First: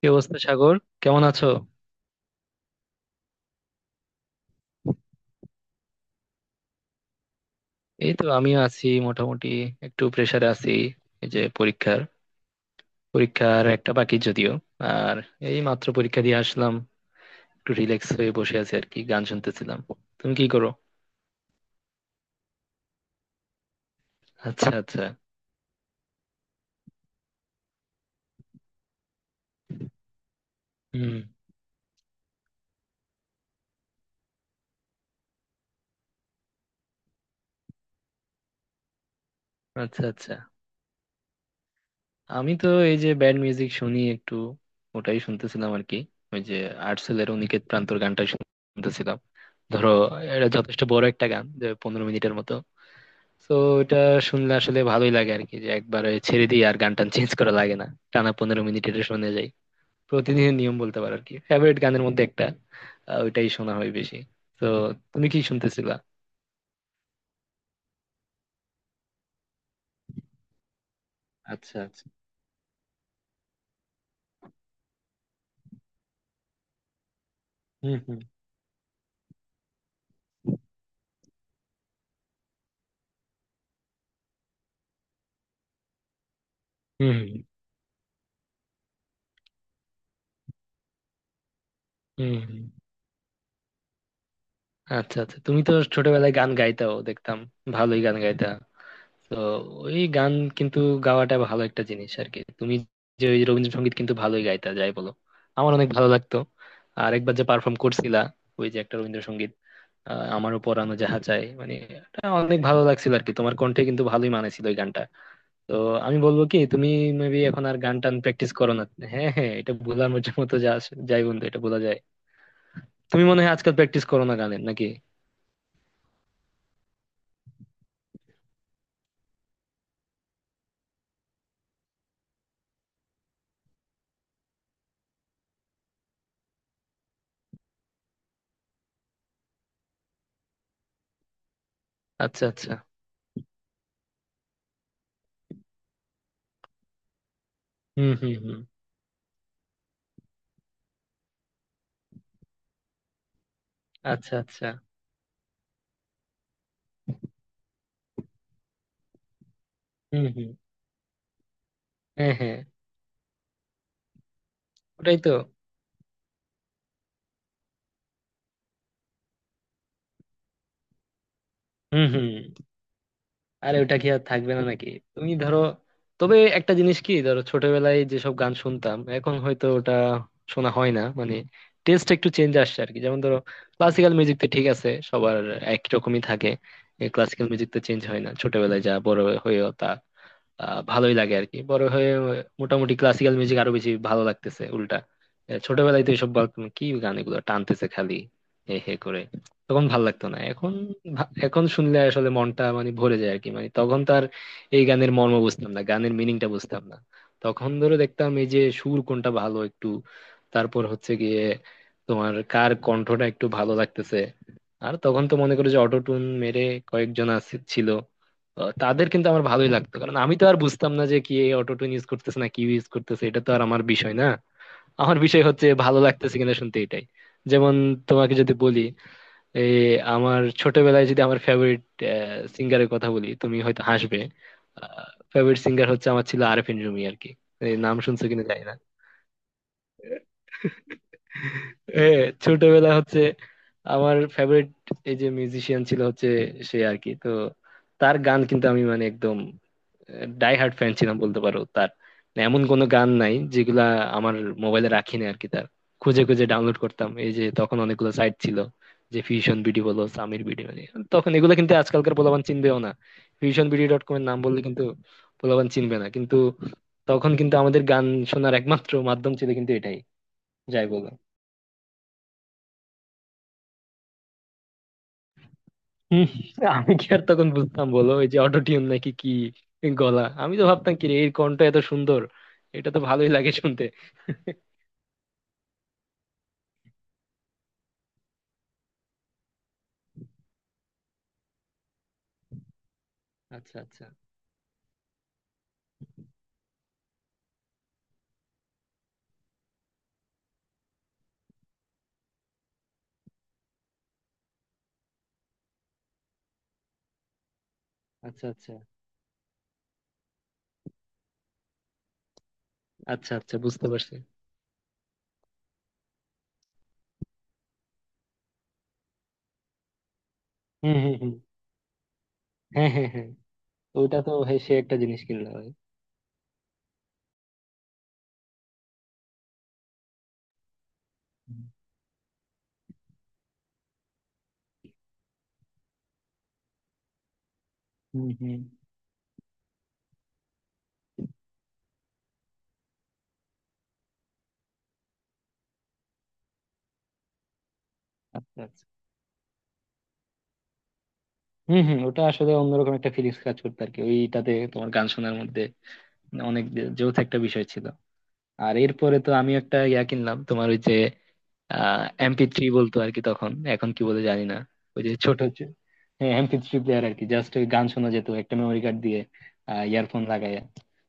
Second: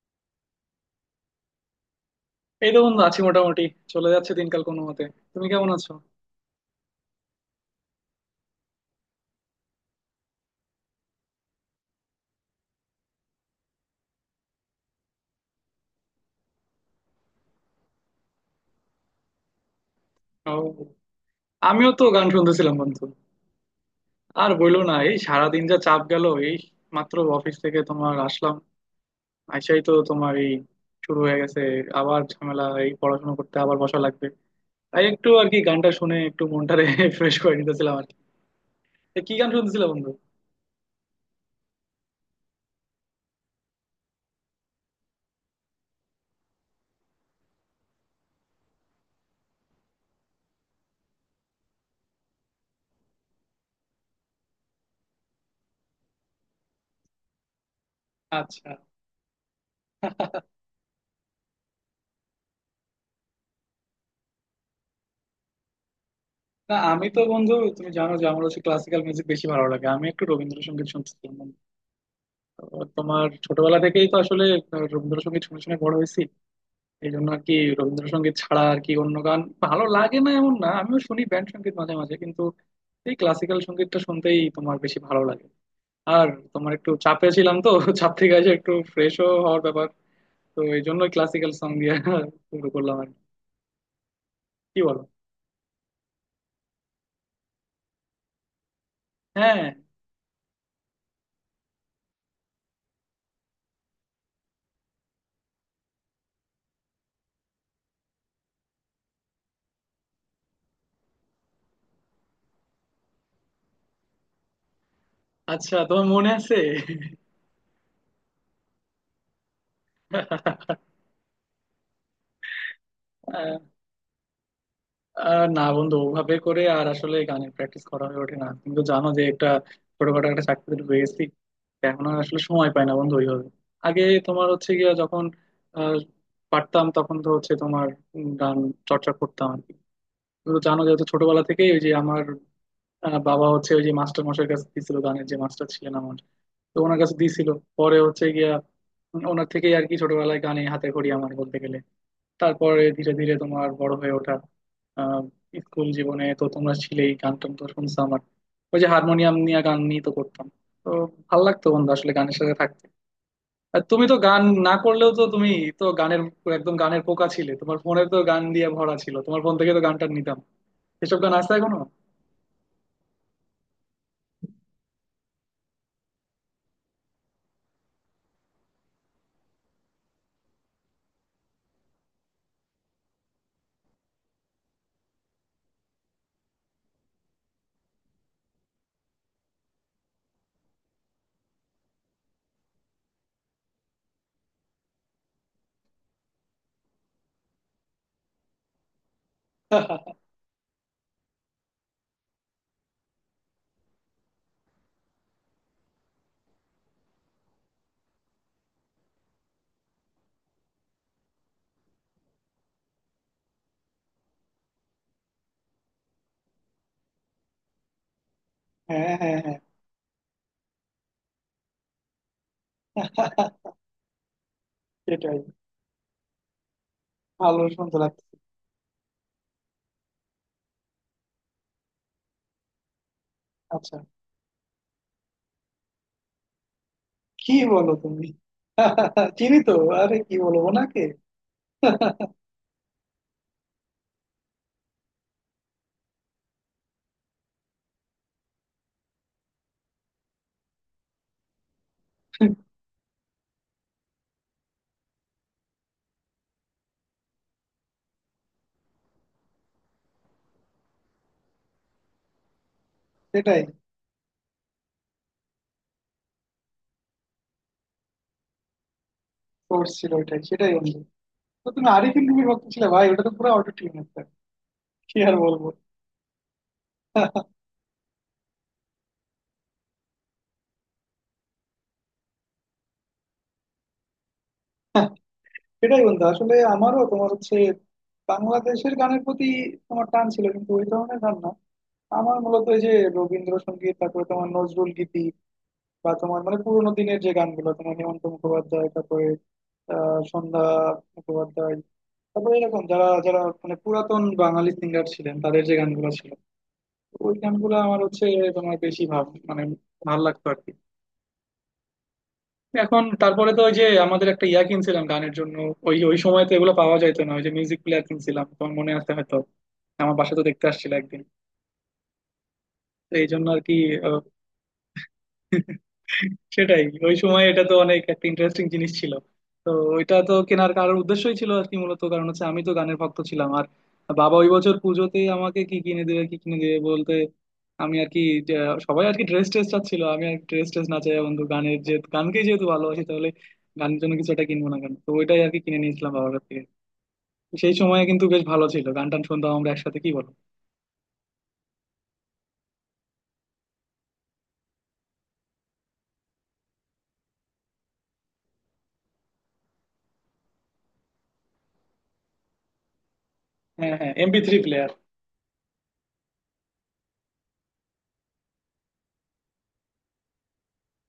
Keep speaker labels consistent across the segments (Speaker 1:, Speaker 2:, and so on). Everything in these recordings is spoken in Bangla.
Speaker 1: কি অবস্থা, সাগর? কেমন আছো?
Speaker 2: এই তো বন্ধু, আছি মোটামুটি। চলে যাচ্ছে দিনকাল কোনো মতে। তুমি কেমন আছো?
Speaker 1: এই তো আমিও আছি মোটামুটি। একটু প্রেসারে আছি, এই যে পরীক্ষার পরীক্ষার একটা বাকি যদিও। আর এই মাত্র পরীক্ষা দিয়ে আসলাম, একটু রিল্যাক্স হয়ে বসে আছি আর কি, গান শুনতেছিলাম। তুমি কি করো?
Speaker 2: ও, আমিও তো গান শুনতেছিলাম বন্ধু। আর
Speaker 1: আচ্ছা,
Speaker 2: বইলো না,
Speaker 1: আচ্ছা।
Speaker 2: এই সারাদিন যা চাপ গেল! এই মাত্র অফিস থেকে তোমার আসলাম। আইসাই তো তোমার এই
Speaker 1: হুম।
Speaker 2: শুরু হয়ে গেছে আবার ঝামেলা, এই পড়াশোনা করতে আবার বসা লাগবে। তাই একটু আর কি গানটা শুনে একটু মনটারে ফ্রেশ করে নিতেছিলাম আর কি। তা কি গান শুনতেছিলে
Speaker 1: আচ্ছা,
Speaker 2: বন্ধু?
Speaker 1: আচ্ছা। আমি তো এই যে ব্যান্ড মিউজিক শুনি একটু, ওটাই শুনতেছিলাম আর কি। ওই যে আর্টসেলের অনিকেত প্রান্তর গানটা শুনতেছিলাম। ধরো, এটা যথেষ্ট বড় একটা গান, যে 15 মিনিটের মতো। তো এটা শুনলে আসলে ভালোই লাগে আর কি, যে একবারে ছেড়ে দিই, আর গান টান চেঞ্জ করা লাগে না। টানা পনেরো
Speaker 2: আচ্ছা।
Speaker 1: মিনিট এটা শুনে যাই। প্রতিদিনের নিয়ম বলতে পারো আর কি, ফেভারিট গানের মধ্যে একটা। ওইটাই শোনা হয় বেশি। তো তুমি কি শুনতেছিলা?
Speaker 2: না, আমি তো বন্ধু, তুমি জানো যে আমার হচ্ছে ক্লাসিক্যাল মিউজিক বেশি ভালো লাগে। আমি একটু রবীন্দ্রসঙ্গীত শুনছিলাম।
Speaker 1: আচ্ছা, আচ্ছা।
Speaker 2: তো তোমার ছোটবেলা থেকেই তো আসলে রবীন্দ্রসঙ্গীত শুনে শুনে বড় হয়েছি। এই জন্য আর কি
Speaker 1: হুম, হুম,
Speaker 2: রবীন্দ্রসঙ্গীত ছাড়া আর কি অন্য গান ভালো লাগে না এমন না, আমিও শুনি ব্যান্ড সঙ্গীত মাঝে মাঝে, কিন্তু এই ক্লাসিক্যাল সঙ্গীতটা শুনতেই তোমার বেশি ভালো লাগে। আর তোমার, একটু
Speaker 1: হুম।
Speaker 2: চাপে ছিলাম তো চাপ থেকে এসে একটু ফ্রেশও হওয়ার ব্যাপার। তো এই জন্য ক্লাসিক্যাল সং দিয়ে
Speaker 1: হুম, হুম।
Speaker 2: শুরু করলাম আর কি। কি বলো?
Speaker 1: আচ্ছা, আচ্ছা, তুমি তো ছোটবেলায় গান গাইতাও দেখতাম, ভালোই গান গাইতা। তো
Speaker 2: হ্যাঁ।
Speaker 1: ওই গান কিন্তু গাওয়াটা ভালো একটা জিনিস আর কি, তুমি যে ওই রবীন্দ্রসঙ্গীত কিন্তু ভালোই গাইতা, যাই বলো। আমার অনেক ভালো লাগতো। আর একবার যে পারফর্ম করছিলা, ওই যে একটা রবীন্দ্রসঙ্গীত, আমারও পরানো যাহা চাই, মানে এটা অনেক ভালো লাগছিল আর কি, তোমার কণ্ঠে কিন্তু ভালোই মানেছিল ওই গানটা। তো
Speaker 2: আচ্ছা, তোমার
Speaker 1: আমি
Speaker 2: মনে
Speaker 1: বলবো
Speaker 2: আছে?
Speaker 1: কি, তুমি মেবি এখন আর গান টান প্র্যাকটিস করো না। হ্যাঁ, হ্যাঁ, এটা ভোলার মধ্যে মতো যাই বন্ধু, এটা বলা যায়। তুমি মনে হয় আজকাল প্র্যাকটিস করো না গানের নাকি?
Speaker 2: না বন্ধু, ওভাবে করে আর আসলে গানের প্র্যাকটিস করা হয়ে ওঠে না, কিন্তু জানো যে একটা ছোটখাটো একটা চাকরি পেয়েছি। এখন আর আসলে সময় পাই না বন্ধু ওইভাবে। আগে তোমার হচ্ছে গিয়া যখন আহ, পারতাম, তখন তো হচ্ছে তোমার গান চর্চা করতাম আর কি। কিন্তু জানো, যেহেতু ছোটবেলা থেকেই ওই যে আমার
Speaker 1: আচ্ছা, আচ্ছা।
Speaker 2: বাবা হচ্ছে ওই যে মাস্টার মশাইয়ের কাছে দিছিল, গানের যে মাস্টার ছিলেন আমার। তো ওনার কাছে দিছিল। পরে
Speaker 1: হুম,
Speaker 2: হচ্ছে
Speaker 1: হুম,
Speaker 2: গিয়া
Speaker 1: হুম।
Speaker 2: ওনার থেকেই আর কি ছোটবেলায় গানে হাতে খড়ি আমার বলতে গেলে। তারপরে ধীরে ধীরে তোমার বড় হয়ে
Speaker 1: আচ্ছা,
Speaker 2: ওঠা।
Speaker 1: আচ্ছা।
Speaker 2: আহ, স্কুল জীবনে তো তোমরা ছিলেই, গান টান তো শুনছো আমার। ওই যে হারমোনিয়াম নিয়ে গান নিয়ে তো
Speaker 1: হুম,
Speaker 2: করতাম।
Speaker 1: হুম।
Speaker 2: তো ভাল লাগতো বন্ধু আসলে
Speaker 1: হ্যাঁ,
Speaker 2: গানের সাথে
Speaker 1: হ্যাঁ।
Speaker 2: থাকতে। আর তুমি তো গান না করলেও
Speaker 1: ওটাই
Speaker 2: তো
Speaker 1: তো।
Speaker 2: তুমি তো গানের, একদম গানের পোকা ছিলে। তোমার ফোনে তো গান দিয়ে ভরা ছিল, তোমার ফোন থেকে তো গান টান নিতাম। এসব গান আছে এখনো?
Speaker 1: হম, হম। আরে ওটা কি আর থাকবে না নাকি? তুমি ধরো, তবে একটা জিনিস কি, ধরো ছোটবেলায় যেসব গান শুনতাম, এখন হয়তো ওটা শোনা হয় না মানে। টেস্ট একটু চেঞ্জ আসছে আর কি, যেমন ধরো ক্লাসিক্যাল মিউজিক তো ঠিক আছে, সবার একই রকমই থাকে। ক্লাসিক্যাল মিউজিক তো চেঞ্জ হয় না, ছোটবেলায় যা বড় হয়েও তা। ভালোই লাগে আর কি বড় হয়ে। মোটামুটি ক্লাসিক্যাল মিউজিক আরো বেশি ভালো লাগতেছে উল্টা। ছোটবেলায় তো এইসব বলতাম, কি গান এগুলো, টানতেছে খালি হে হে করে। তখন ভাল লাগতো না, এখন এখন শুনলে আসলে মনটা মানে ভরে যায় আর কি। মানে তখন তো আর এই গানের মর্ম বুঝতাম না, গানের মিনিংটা বুঝতাম না। তখন ধরো দেখতাম এই যে সুর কোনটা ভালো একটু, তারপর হচ্ছে গিয়ে তোমার কার কণ্ঠটা একটু ভালো লাগতেছে। আর তখন তো মনে করো যে অটোটুন মেরে কয়েকজন আছে ছিল,
Speaker 2: হ্যাঁ,
Speaker 1: তাদের কিন্তু
Speaker 2: হ্যাঁ,
Speaker 1: আমার
Speaker 2: হ্যাঁ।
Speaker 1: ভালোই লাগতো, কারণ আমি তো আর বুঝতাম না যে কি অটো টিউন ইউজ করতেছে না কি ইউজ করতেছে, এটা তো আর আমার বিষয় না। আমার
Speaker 2: সেটাই।
Speaker 1: বিষয় হচ্ছে ভালো লাগতেছে কিনা শুনতে, এটাই।
Speaker 2: ভালো
Speaker 1: যেমন
Speaker 2: শুনতে লাগছে।
Speaker 1: তোমাকে যদি বলি, এই আমার ছোটবেলায় যদি আমার ফেভারিট সিঙ্গারের কথা বলি, তুমি হয়তো
Speaker 2: আচ্ছা।
Speaker 1: হাসবে। ফেভারিট সিঙ্গার হচ্ছে আমার ছিল আরেফিন রুমি আর কি।
Speaker 2: কি
Speaker 1: এই
Speaker 2: বলো
Speaker 1: নাম শুনছো
Speaker 2: তুমি?
Speaker 1: কিনা জানি না।
Speaker 2: চিনি তো। আরে কি বলবো নাকি!
Speaker 1: এ, ছোটবেলা হচ্ছে আমার ফেভারিট, এই যে মিউজিশিয়ান ছিল হচ্ছে সে আর কি। তো তার গান কিন্তু আমি মানে একদম ডাই হার্ড ফ্যান ছিলাম বলতে পারো তার। মানে এমন কোনো গান নাই যেগুলা আমার মোবাইলে রাখি না আর কি তার। খুঁজে খুঁজে ডাউনলোড করতাম, এই যে তখন অনেকগুলো সাইট ছিল, যে ফিউশন বিডি বলো, সামির বিডি, মানে তখন এগুলো কিন্তু আজকালকার পোলাপান চিনবেও না।
Speaker 2: সেটাই।
Speaker 1: ফিউশন বিডি ডট কম এর নাম বললে কিন্তু পোলাপান চিনবে না কিন্তু। তখন কিন্তু আমাদের গান শোনার একমাত্র মাধ্যম ছিল কিন্তু
Speaker 2: সোর্স
Speaker 1: এটাই,
Speaker 2: ছিল ওইটাই, সেটাই
Speaker 1: যাই
Speaker 2: বন্ধু।
Speaker 1: বলো।
Speaker 2: তো তুমি আরিফিন রুমির ভক্ত ছিলে ভাই! ওটা তো পুরো অটো টিউন, একটা, কি আর বলবো!
Speaker 1: হুম। আমি কি আর তখন বুঝতাম বলো, ওই যে অটোটিউন নাকি কি, গলা আমি তো ভাবতাম কি রে, এর কণ্ঠ এত সুন্দর, এটা তো ভালোই লাগে শুনতে।
Speaker 2: সেটাই বন্ধু। আসলে আমারও তোমার হচ্ছে বাংলাদেশের গানের প্রতি তোমার টান ছিল, কিন্তু ওই ধরনের গান না। আমার মূলত এই যে
Speaker 1: আচ্ছা,
Speaker 2: রবীন্দ্রসঙ্গীত,
Speaker 1: আচ্ছা।
Speaker 2: তারপরে তোমার নজরুল গীতি, বা তোমার মানে পুরোনো দিনের যে গানগুলো, তোমার হেমন্ত মুখোপাধ্যায়, তারপরে সন্ধ্যা মুখোপাধ্যায়, তারপরে এরকম যারা যারা মানে পুরাতন বাঙালি সিঙ্গার ছিলেন, তাদের যে গানগুলো ছিল ওই গানগুলো আমার হচ্ছে
Speaker 1: আচ্ছা, আচ্ছা।
Speaker 2: তোমার বেশি ভাব মানে ভালো লাগতো আর কি। এখন
Speaker 1: আচ্ছা,
Speaker 2: তারপরে
Speaker 1: আচ্ছা।
Speaker 2: তো ওই যে
Speaker 1: বুঝতে পারছি।
Speaker 2: আমাদের একটা ইয়া কিনছিলাম গানের জন্য। ওই ওই সময় তো এগুলো পাওয়া যাইতো না, ওই যে মিউজিক প্লেয়ার কিনছিলাম তোমার মনে আছে হয়তো। আমার বাসা তো দেখতে আসছিল
Speaker 1: হুম, হুম,
Speaker 2: একদিন।
Speaker 1: হুম। হ্যাঁ, হ্যাঁ,
Speaker 2: তো এই
Speaker 1: হ্যাঁ।
Speaker 2: জন্য আর কি।
Speaker 1: সে একটা জিনিস কিনলো ভাই।
Speaker 2: সেটাই। ওই সময় এটা তো অনেক একটা ইন্টারেস্টিং জিনিস ছিল। তো ওইটা তো কেনার কারোর উদ্দেশ্যই ছিল আর কি, মূলত কারণ হচ্ছে আমি তো গানের ভক্ত ছিলাম। আর বাবা ওই বছর পুজোতেই আমাকে কি কিনে দেবে কি কিনে দেবে বলতে, আমি আর কি
Speaker 1: হুম,
Speaker 2: যে
Speaker 1: হুম।
Speaker 2: সবাই আর কি ড্রেস ট্রেস চাচ্ছিল, আমি আর ড্রেস ট্রেস না চাই বন্ধু, গানের যে, গানকেই যেহেতু ভালোবাসি, তাহলে গানের জন্য কিছু একটা কিনবো না কেন? তো ওইটাই আর কি কিনে নিয়েছিলাম বাবার কাছ থেকে। সেই সময় কিন্তু বেশ
Speaker 1: আচ্ছা,
Speaker 2: ভালো
Speaker 1: আচ্ছা।
Speaker 2: ছিল, গান টান শুনতাম আমরা একসাথে, কি বলো?
Speaker 1: হুম, হুম। ওটা আসলে অন্যরকম একটা ফিলিংস কাজ করতো আর কি, ওইটাতে তোমার গান শোনার মধ্যে অনেক যৌথ একটা বিষয় ছিল। আর এরপরে তো আমি একটা ইয়া কিনলাম তোমার, ওই যে আহ MP3 বলতো আর কি তখন, এখন
Speaker 2: হ্যাঁ,
Speaker 1: কি
Speaker 2: হ্যাঁ,
Speaker 1: বলে
Speaker 2: এমপি
Speaker 1: জানি না।
Speaker 2: Three player.
Speaker 1: ওই যে ছোট হচ্ছে, হ্যাঁ, MP3 প্লেয়ার আর কি। জাস্ট ওই গান শোনা যেত একটা মেমোরি কার্ড দিয়ে, ইয়ারফোন লাগাইয়া।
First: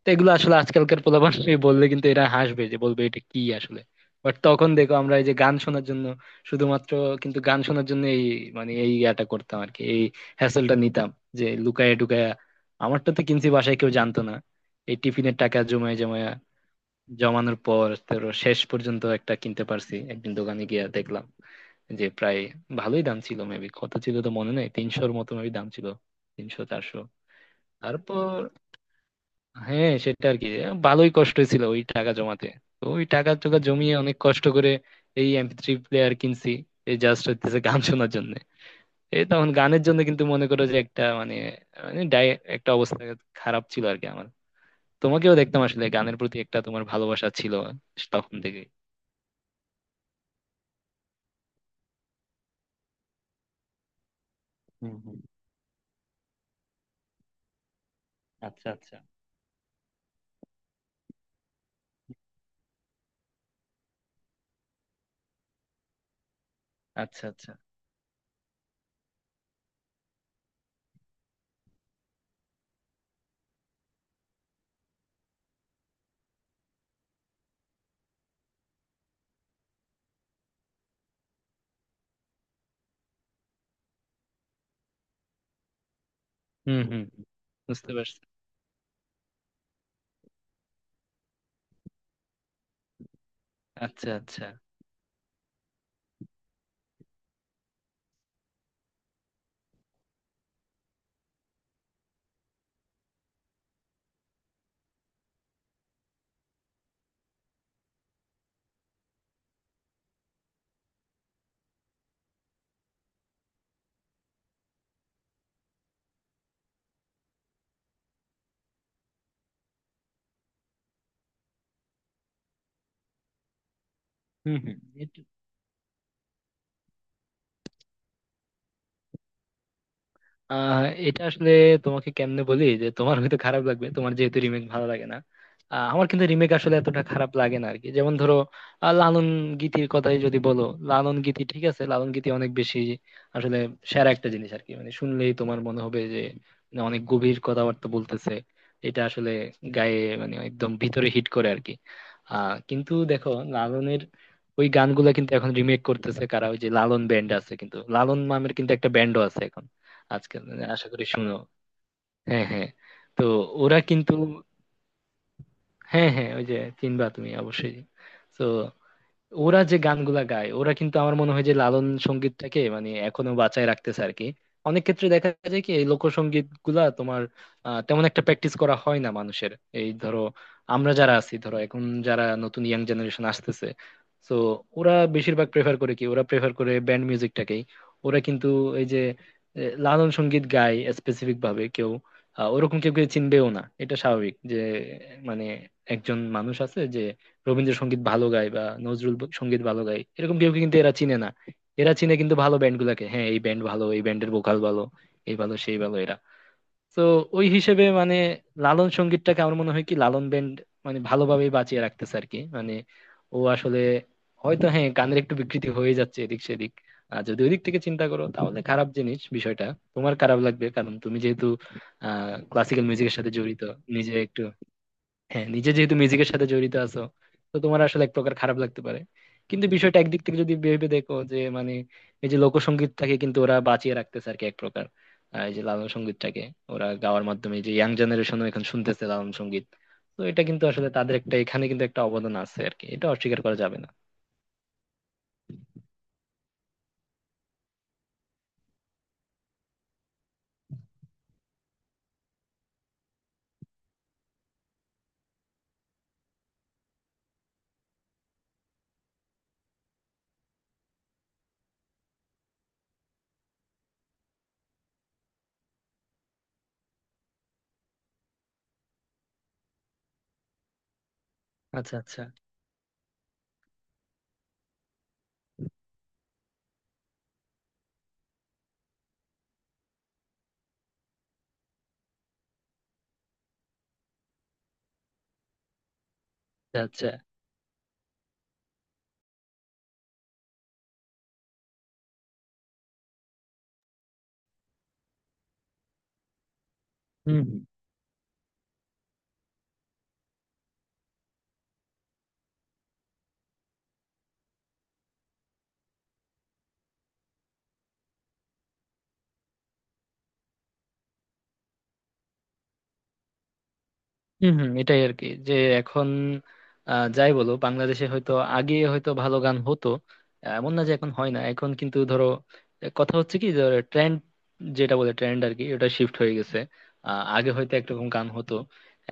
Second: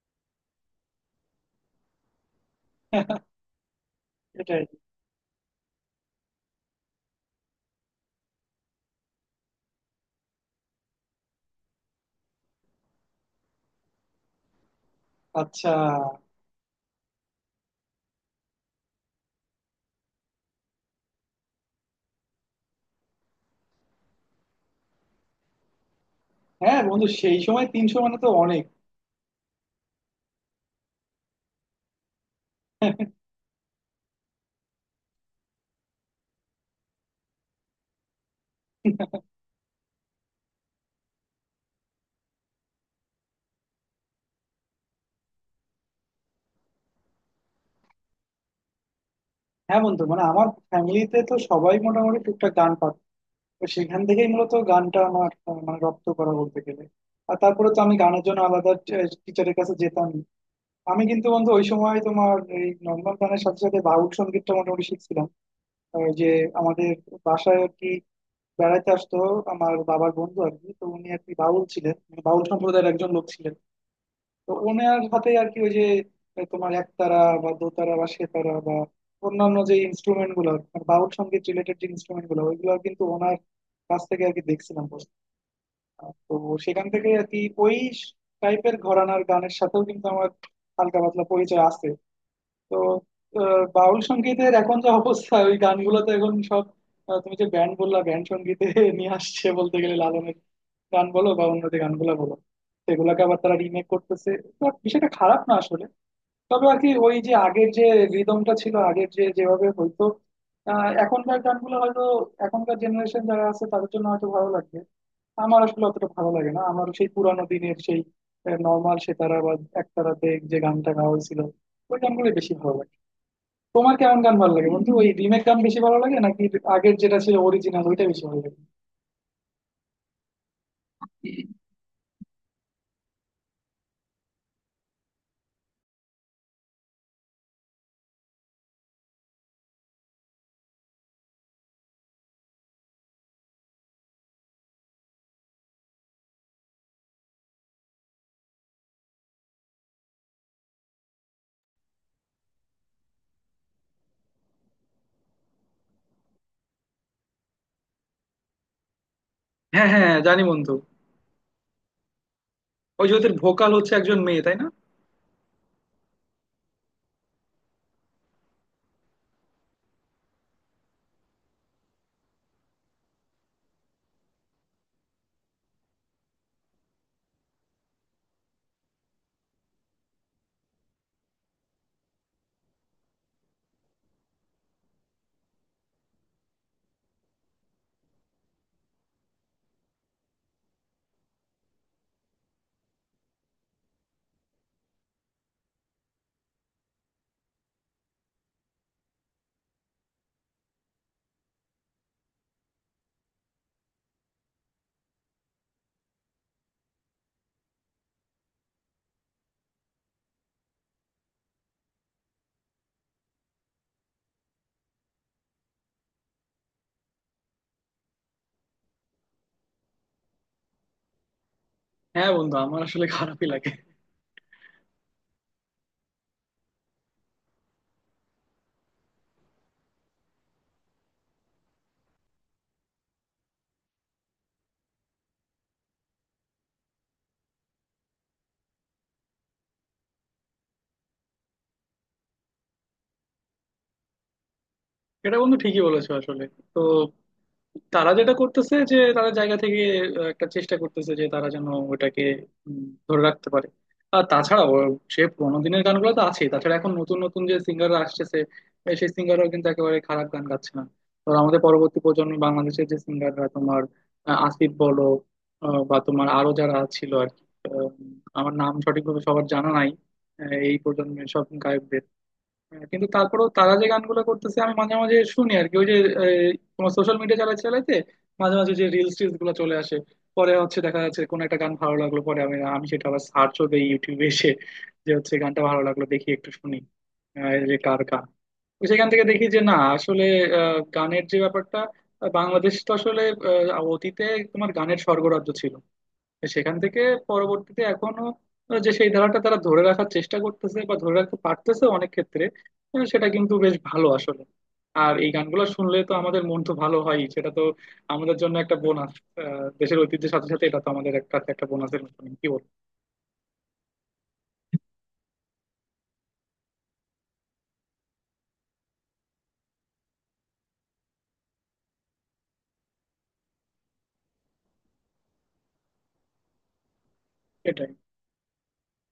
Speaker 1: তো এগুলো আসলে আজকালকার পোলাপান বললে কিন্তু এরা হাসবে, যে বলবে এটা কি আসলে। বাট
Speaker 2: এটাই।
Speaker 1: তখন দেখো আমরা এই যে গান শোনার জন্য, শুধুমাত্র কিন্তু গান শোনার জন্য এই মানে এই ইয়াটা করতাম আর কি, এই হ্যাসেলটা নিতাম, যে লুকায়া টুকায়া। আমারটা তো কিনছি, বাসায় কেউ জানতো না। এই টিফিনের টাকা
Speaker 2: আচ্ছা।
Speaker 1: জমায় জমায়া, জমানোর পর তোর শেষ পর্যন্ত একটা কিনতে পারছি একদিন দোকানে গিয়ে দেখলাম যে প্রায় ভালোই দাম ছিল। মেবি কত ছিল তো মনে নেই, 300-র মতো মেবি দাম ছিল, তিনশো
Speaker 2: হ্যাঁ
Speaker 1: চারশো
Speaker 2: বন্ধু, সেই সময় 300 মানে তো
Speaker 1: তারপর
Speaker 2: অনেক।
Speaker 1: হ্যাঁ সেটা আর কি, ভালোই কষ্ট ছিল ওই টাকা জমাতে। তো ওই টাকা টাকা জমিয়ে অনেক কষ্ট করে এই MP3 প্লেয়ার কিনছি, এই জাস্ট হচ্ছে গান শোনার জন্য। এই তখন গানের জন্য কিন্তু মনে করো যে একটা মানে, মানে একটা অবস্থা খারাপ ছিল আর কি আমার। তোমাকেও দেখতাম আসলে গানের প্রতি একটা তোমার ভালোবাসা ছিল তখন থেকে।
Speaker 2: হ্যাঁ বন্ধু, মানে আমার ফ্যামিলিতে তো সবাই মোটামুটি টুকটাক গান পারতো। তো সেখান থেকেই মূলত গানটা আমার মানে রপ্ত করা বলতে গেলে। আর তারপরে তো আমি গানের জন্য আলাদা টিচারের কাছে যেতাম। আমি কিন্তু বন্ধু ওই সময় তোমার এই নর্মাল গানের সাথে সাথে বাউল সঙ্গীতটা মোটামুটি শিখছিলাম। যে আমাদের
Speaker 1: আচ্ছা, আচ্ছা।
Speaker 2: বাসায় আর কি বেড়াইতে আসতো আমার বাবার বন্ধু আর কি, তো উনি আর কি বাউল ছিলেন, মানে বাউল সম্প্রদায়ের একজন লোক ছিলেন। তো ওনার হাতে আর কি ওই যে তোমার একতারা বা দোতারা বা সেতারা বা অন্যান্য যে ইনস্ট্রুমেন্ট গুলো, বাউল সঙ্গীত রিলেটেড যে ইনস্ট্রুমেন্ট গুলো, ওইগুলো কিন্তু ওনার কাছ থেকে আর কি দেখছিলাম বসে। তো
Speaker 1: হুম,
Speaker 2: সেখান
Speaker 1: হুম,
Speaker 2: থেকে
Speaker 1: হুম।
Speaker 2: আর কি ওই
Speaker 1: বুঝতে পারছি।
Speaker 2: টাইপের ঘরানার গানের সাথেও কিন্তু আমার হালকা পাতলা পরিচয় আছে। তো বাউল
Speaker 1: আচ্ছা, আচ্ছা।
Speaker 2: সংগীতের এখন যা অবস্থা, ওই গানগুলো তো এখন সব তুমি যে ব্যান্ড বললা ব্যান্ড সংগীতে নিয়ে আসছে বলতে গেলে, লালনের গান বলো বা অন্য যে গানগুলো বলো, সেগুলোকে আবার তারা রিমেক করতেছে। তো বিষয়টা খারাপ না আসলে। তবে আর কি ওই যে আগের যে রিদমটা ছিল, আগের যে যেভাবে হয়তো। এখনকার গানগুলো হয়তো এখনকার জেনারেশন যারা আছে তাদের জন্য হয়তো ভালো লাগবে। আমার আসলে অতটা ভালো লাগে না। আমার সেই পুরানো দিনের সেই নর্মাল সেতারা বা একতারাতে যে গানটা গাওয়া হয়েছিল, ওই গানগুলো বেশি ভালো লাগে। তোমার কেমন গান ভালো
Speaker 1: হুম,
Speaker 2: লাগে
Speaker 1: হুম।
Speaker 2: বন্ধু? ওই
Speaker 1: এটা
Speaker 2: রিমেক গান বেশি ভালো লাগে নাকি আগের যেটা ছিল অরিজিনাল, ওইটা বেশি ভালো লাগে?
Speaker 1: আহ এটা আসলে তোমাকে কেমনে বলি যে, তোমার হয়তো খারাপ লাগবে, তোমার যেহেতু রিমেক ভালো লাগে না। আমার কিন্তু রিমেক আসলে এতটা খারাপ লাগে না আরকি। যেমন ধরো, লালন গীতির কথাই যদি বলো, লালন গীতি ঠিক আছে। লালন গীতি অনেক বেশি আসলে সেরা একটা জিনিস আরকি, মানে শুনলেই তোমার মনে হবে যে মানে অনেক গভীর কথাবার্তা বলতেছে। এটা আসলে গায়ে মানে একদম ভিতরে হিট করে আরকি। কিন্তু দেখো, লালনের ওই গানগুলা কিন্তু এখন রিমেক করতেছে কারা, ওই যে লালন ব্যান্ড আছে কিন্তু, লালন মামের কিন্তু একটা ব্যান্ডও আছে এখন
Speaker 2: হ্যাঁ, হ্যাঁ, হ্যাঁ,
Speaker 1: আজকাল,
Speaker 2: জানি
Speaker 1: মানে
Speaker 2: বন্ধু।
Speaker 1: আশা করি শুনো। হ্যাঁ, হ্যাঁ।
Speaker 2: ওই যে
Speaker 1: তো
Speaker 2: ওদের ভোকাল
Speaker 1: ওরা
Speaker 2: হচ্ছে
Speaker 1: কিন্তু,
Speaker 2: একজন মেয়ে তাই না?
Speaker 1: হ্যাঁ, হ্যাঁ, ওই যে, চিনবা তুমি অবশ্যই। তো ওরা যে গানগুলা গায়, ওরা কিন্তু আমার মনে হয় যে লালন সঙ্গীতটাকে মানে এখনো বাঁচায় রাখতেছে আর কি। অনেক ক্ষেত্রে দেখা যায় কি, এই লোকসঙ্গীত গুলা তোমার তেমন একটা প্র্যাকটিস করা হয় না মানুষের। এই ধরো, আমরা যারা আছি ধরো এখন, যারা নতুন ইয়াং জেনারেশন আসতেছে, তো ওরা বেশিরভাগ প্রেফার করে কি, ওরা প্রেফার করে ব্যান্ড মিউজিকটাকেই। ওরা কিন্তু এই যে লালন সঙ্গীত গায় স্পেসিফিক ভাবে কেউ, ওরকম কেউ কেউ চিনবেও না, এটা স্বাভাবিক। যে মানে একজন মানুষ আছে যে রবীন্দ্রসঙ্গীত ভালো গায় বা নজরুল সঙ্গীত ভালো গায়, এরকম কেউ কিন্তু এরা চিনে না। এরা চিনে কিন্তু ভালো ব্যান্ড গুলাকে। হ্যাঁ, এই ব্যান্ড ভালো, এই ব্যান্ডের ভোকাল ভালো, এই ভালো সেই ভালো এরা। তো ওই হিসেবে মানে লালন সঙ্গীতটাকে আমার মনে হয় কি, লালন ব্যান্ড মানে ভালোভাবেই বাঁচিয়ে রাখতেছে আর কি। মানে ও আসলে হয়তো, হ্যাঁ, গানের একটু বিকৃতি হয়ে যাচ্ছে এদিক সেদিক। আর যদি ওই দিক থেকে চিন্তা করো তাহলে খারাপ জিনিস বিষয়টা, তোমার খারাপ লাগবে, কারণ তুমি যেহেতু
Speaker 2: হ্যাঁ বন্ধু, আমার
Speaker 1: ক্লাসিক্যাল
Speaker 2: আসলে
Speaker 1: মিউজিকের সাথে
Speaker 2: খারাপই
Speaker 1: জড়িত,
Speaker 2: লাগে।
Speaker 1: নিজে একটু, হ্যাঁ, নিজে যেহেতু মিউজিকের সাথে জড়িত আছো, তো তোমার আসলে এক প্রকার খারাপ লাগতে পারে। কিন্তু বিষয়টা একদিক থেকে যদি ভেবে দেখো যে মানে এই যে লোকসঙ্গীতটাকে কিন্তু ওরা বাঁচিয়ে রাখতেছে আর কি এক প্রকার। এই যে লালন সঙ্গীতটাকে ওরা গাওয়ার মাধ্যমে এই যে ইয়াং জেনারেশনও এখন শুনতেছে লালন সঙ্গীত। তো এটা কিন্তু আসলে তাদের একটা, এখানে কিন্তু একটা অবদান আছে আর কি, এটা অস্বীকার করা যাবে না।
Speaker 2: এটা বন্ধু ঠিকই বলেছো আসলে। তো তারা যেটা করতেছে, যে তাদের জায়গা থেকে একটা চেষ্টা করতেছে যে তারা যেন ওটাকে উম, ধরে রাখতে পারে। আর তাছাড়া সে পুরোনো দিনের গানগুলো তো আছেই, তাছাড়া এখন নতুন নতুন যে সিঙ্গাররা আসতেছে, সেই সিঙ্গাররাও কিন্তু একেবারে খারাপ গান গাচ্ছে না। ধরো আমাদের পরবর্তী প্রজন্ম বাংলাদেশের যে সিঙ্গাররা তোমার, আসিফ বলো, বা তোমার আরো যারা ছিল আর কি, আহ, আমার নাম সঠিকভাবে সবার জানা নাই, এই প্রজন্মের সব গায়ক।
Speaker 1: আচ্ছা, আচ্ছা।
Speaker 2: হ্যাঁ, কিন্তু তারপরেও তারা যে গানগুলো করতেছে আমি মাঝে মাঝে শুনি আর কি। ওই যে এই, তোমার সোশ্যাল মিডিয়া চালাতে চালাইতে মাঝে মাঝে যে রিলস টিলস গুলো চলে আসে, পরে হচ্ছে দেখা যাচ্ছে কোন একটা গান ভালো লাগলো, পরে আমি আমি সেটা আবার সার্চও দিই ইউটিউবে এসে যে হচ্ছে গানটা ভালো লাগলো, দেখি একটু শুনি
Speaker 1: আচ্ছা, আচ্ছা।
Speaker 2: এই যে কার গান। তো সেখান থেকে দেখি যে না আসলে গানের যে ব্যাপারটা, বাংলাদেশ তো আসলে অতীতে তোমার গানের স্বর্গরাজ্য ছিল। সেখান থেকে
Speaker 1: হুম, হুম।
Speaker 2: পরবর্তীতে এখনো যে সেই ধারাটা তারা ধরে রাখার চেষ্টা করতেছে বা ধরে রাখতে পারতেছে অনেক ক্ষেত্রে, সেটা কিন্তু বেশ ভালো আসলে। আর এই গানগুলো শুনলে তো আমাদের মন তো ভালো হয়, সেটা তো আমাদের জন্য একটা বোনাস। দেশের ঐতিহ্যের সাথে সাথে এটা তো আমাদের একটা একটা বোনাসের মতন, কি বল?
Speaker 1: হম, হম। এটাই আর কি যে এখন, যাই বলো, বাংলাদেশে হয়তো আগে হয়তো ভালো গান হতো, এমন না যে এখন হয় না, এখন কিন্তু ধরো, কথা হচ্ছে কি, ধরো ট্রেন্ড, যেটা বলে ট্রেন্ড আর কি, ওটা শিফট হয়ে গেছে। আগে হয়তো
Speaker 2: এটাই।
Speaker 1: একরকম গান হতো,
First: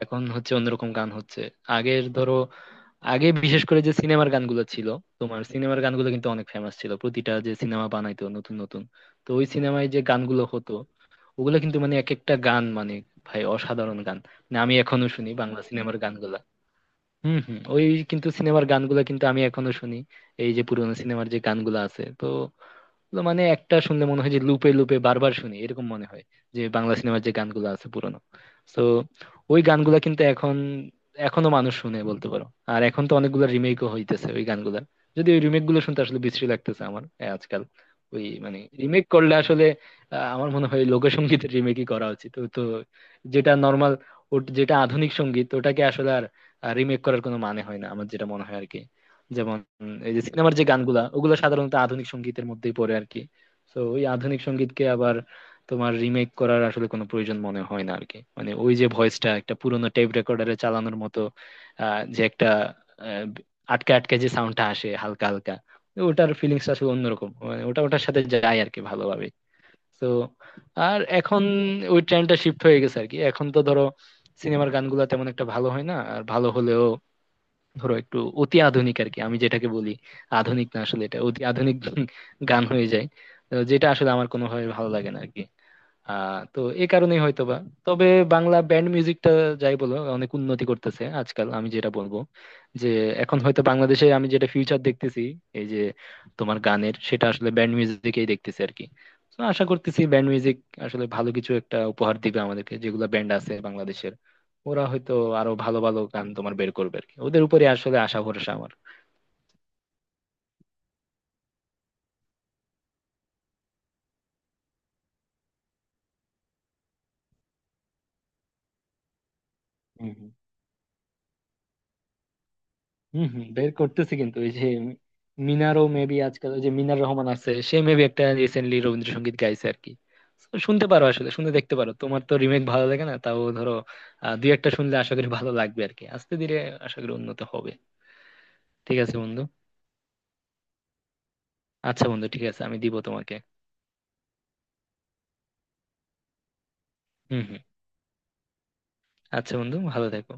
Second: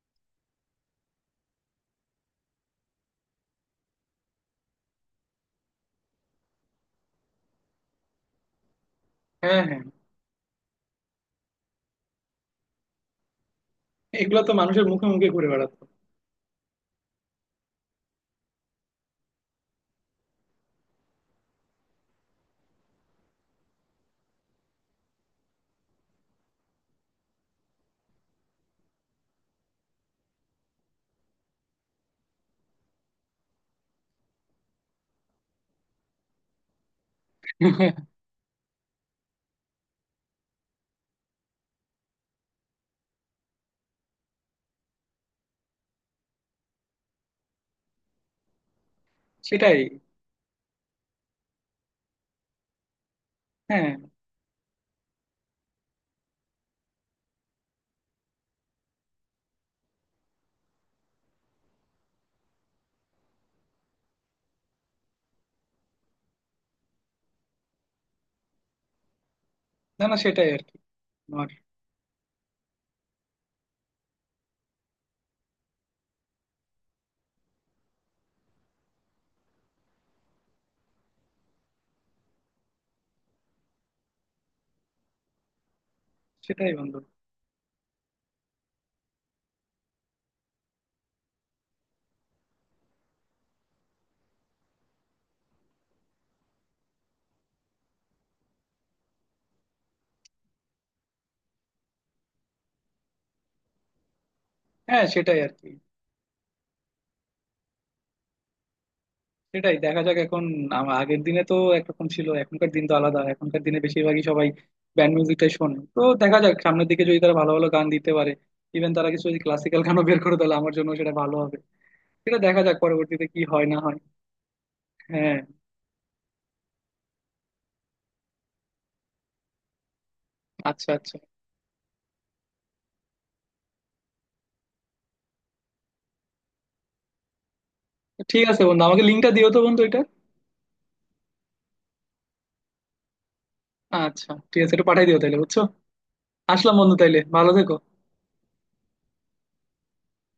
Speaker 1: এখন হচ্ছে অন্যরকম গান হচ্ছে। আগের ধরো, আগে বিশেষ করে যে সিনেমার গানগুলো ছিল, তোমার সিনেমার গানগুলো কিন্তু অনেক ফেমাস ছিল, প্রতিটা যে সিনেমা বানাইতো নতুন নতুন, তো ওই
Speaker 2: হ্যাঁ, হ্যাঁ,
Speaker 1: সিনেমায় যে গানগুলো হতো, ওগুলা কিন্তু মানে এক একটা গান মানে ভাই অসাধারণ গান।
Speaker 2: এগুলো তো
Speaker 1: মানে আমি
Speaker 2: মানুষের মুখে
Speaker 1: এখনো
Speaker 2: মুখে
Speaker 1: শুনি
Speaker 2: ঘুরে
Speaker 1: বাংলা
Speaker 2: বেড়াতো।
Speaker 1: সিনেমার গানগুলা। হম, হম। ওই কিন্তু সিনেমার গানগুলা কিন্তু আমি এখনো শুনি, এই যে পুরোনো সিনেমার যে গানগুলা আছে, তো তো মানে একটা শুনলে মনে হয় যে লুপে লুপে বারবার শুনি এরকম মনে হয়, যে বাংলা সিনেমার যে গানগুলো আছে পুরনো। তো ওই গানগুলা কিন্তু এখন, এখনো মানুষ শুনে বলতে পারো। আর এখন তো অনেকগুলো রিমেকও হইতেছে ওই গানগুলা, যদি ওই রিমেক গুলো শুনতে আসলে বিশ্রী লাগতেছে আমার, আজকাল। ওই মানে রিমেক করলে আসলে, আমার মনে হয় লোকসঙ্গীতের রিমেকই করা উচিত। তো তো যেটা নর্মাল, যেটা আধুনিক সঙ্গীত, ওটাকে আসলে আর রিমেক করার কোনো মানে হয় না আমার, যেটা মনে হয় আর কি। যেমন
Speaker 2: সেটাই।
Speaker 1: এই যে সিনেমার যে গানগুলা, ওগুলা সাধারণত আধুনিক সঙ্গীতের মধ্যেই পড়ে আর কি। তো
Speaker 2: হ্যাঁ,
Speaker 1: ওই আধুনিক সঙ্গীতকে আবার তোমার রিমেক করার আসলে কোনো প্রয়োজন মনে হয় না আর কি। মানে ওই যে ভয়েসটা একটা পুরোনো টেপ রেকর্ডারে চালানোর মতো, যে একটা, আহ, আটকে আটকে যে সাউন্ডটা আসে হালকা হালকা, ওটার ফিলিংস আসলে অন্যরকম, মানে ওটা ওটার সাথে যায় আর কি ভালোভাবে।
Speaker 2: না,
Speaker 1: তো
Speaker 2: না, সেটাই আর কি।
Speaker 1: আর এখন
Speaker 2: আমার।
Speaker 1: ওই ট্রেন্ডটা শিফট হয়ে গেছে আর কি, এখন তো ধরো সিনেমার গানগুলা তেমন একটা ভালো হয় না। আর ভালো হলেও ধরো একটু অতি আধুনিক আর কি, আমি যেটাকে বলি আধুনিক না, আসলে এটা অতি আধুনিক গান হয়ে যায়, তো যেটা আসলে আমার কোনোভাবে ভালো লাগে না আরকি। তো
Speaker 2: সেটাই
Speaker 1: এই
Speaker 2: বন্ধু।
Speaker 1: কারণেই হয়তোবা, তবে বাংলা ব্যান্ড মিউজিকটা যাই বলো অনেক উন্নতি করতেছে আজকাল, আমি যেটা বলবো যে এখন হয়তো বাংলাদেশে আমি যেটা ফিউচার দেখতেছি, এই যে তোমার গানের, সেটা আসলে ব্যান্ড মিউজিকেই দেখতেছি আর কি। তো আশা করতেছি ব্যান্ড মিউজিক আসলে ভালো কিছু একটা উপহার দিবে আমাদেরকে, যেগুলো ব্যান্ড আছে বাংলাদেশের ওরা
Speaker 2: হ্যাঁ,
Speaker 1: হয়তো
Speaker 2: সেটাই
Speaker 1: আরো
Speaker 2: আর কি।
Speaker 1: ভালো ভালো গান তোমার বের করবে আর কি, ওদের উপরে আসলে আশা ভরসা আমার।
Speaker 2: সেটাই, দেখা যাক এখন। আগের দিনে তো একরকম ছিল, এখনকার দিন তো আলাদা। এখনকার দিনে বেশিরভাগই সবাই ব্যান্ড মিউজিকটাই শোনে। তো দেখা যাক সামনের দিকে যদি তারা ভালো ভালো গান দিতে পারে। ইভেন তারা কিছু যদি ক্লাসিক্যাল গানও বের করে তাহলে আমার জন্য সেটা ভালো হবে। সেটা দেখা যাক পরবর্তীতে
Speaker 1: হম,
Speaker 2: কি
Speaker 1: হম।
Speaker 2: হয়
Speaker 1: বের
Speaker 2: না হয়।
Speaker 1: করতেছি কিন্তু এই যে
Speaker 2: হ্যাঁ,
Speaker 1: মিনারও মেবি আজকাল, ওই যে মিনার রহমান আছে, সে মেবি একটা রিসেন্টলি রবীন্দ্রসঙ্গীত গাইছে আর কি। So, শুনতে
Speaker 2: আচ্ছা
Speaker 1: পারো,
Speaker 2: আচ্ছা,
Speaker 1: আসলে শুনে দেখতে পারো। তোমার তো রিমেক ভালো লাগে না, তাও ধরো দুই একটা শুনলে আশা করি ভালো লাগবে আর কি। আস্তে ধীরে আশা করি উন্নত হবে।
Speaker 2: ঠিক আছে বন্ধু,
Speaker 1: ঠিক
Speaker 2: আমাকে
Speaker 1: আছে
Speaker 2: লিঙ্কটা
Speaker 1: বন্ধু।
Speaker 2: দিও তো বন্ধু এটা।
Speaker 1: আচ্ছা বন্ধু, ঠিক আছে, আমি দিব তোমাকে।
Speaker 2: আচ্ছা ঠিক আছে, এটা পাঠাই দিও তাহলে, বুঝছো? আসলাম বন্ধু, তাইলে
Speaker 1: হম,
Speaker 2: ভালো
Speaker 1: হম।
Speaker 2: থেকো।
Speaker 1: আচ্ছা বন্ধু, ভালো থেকো।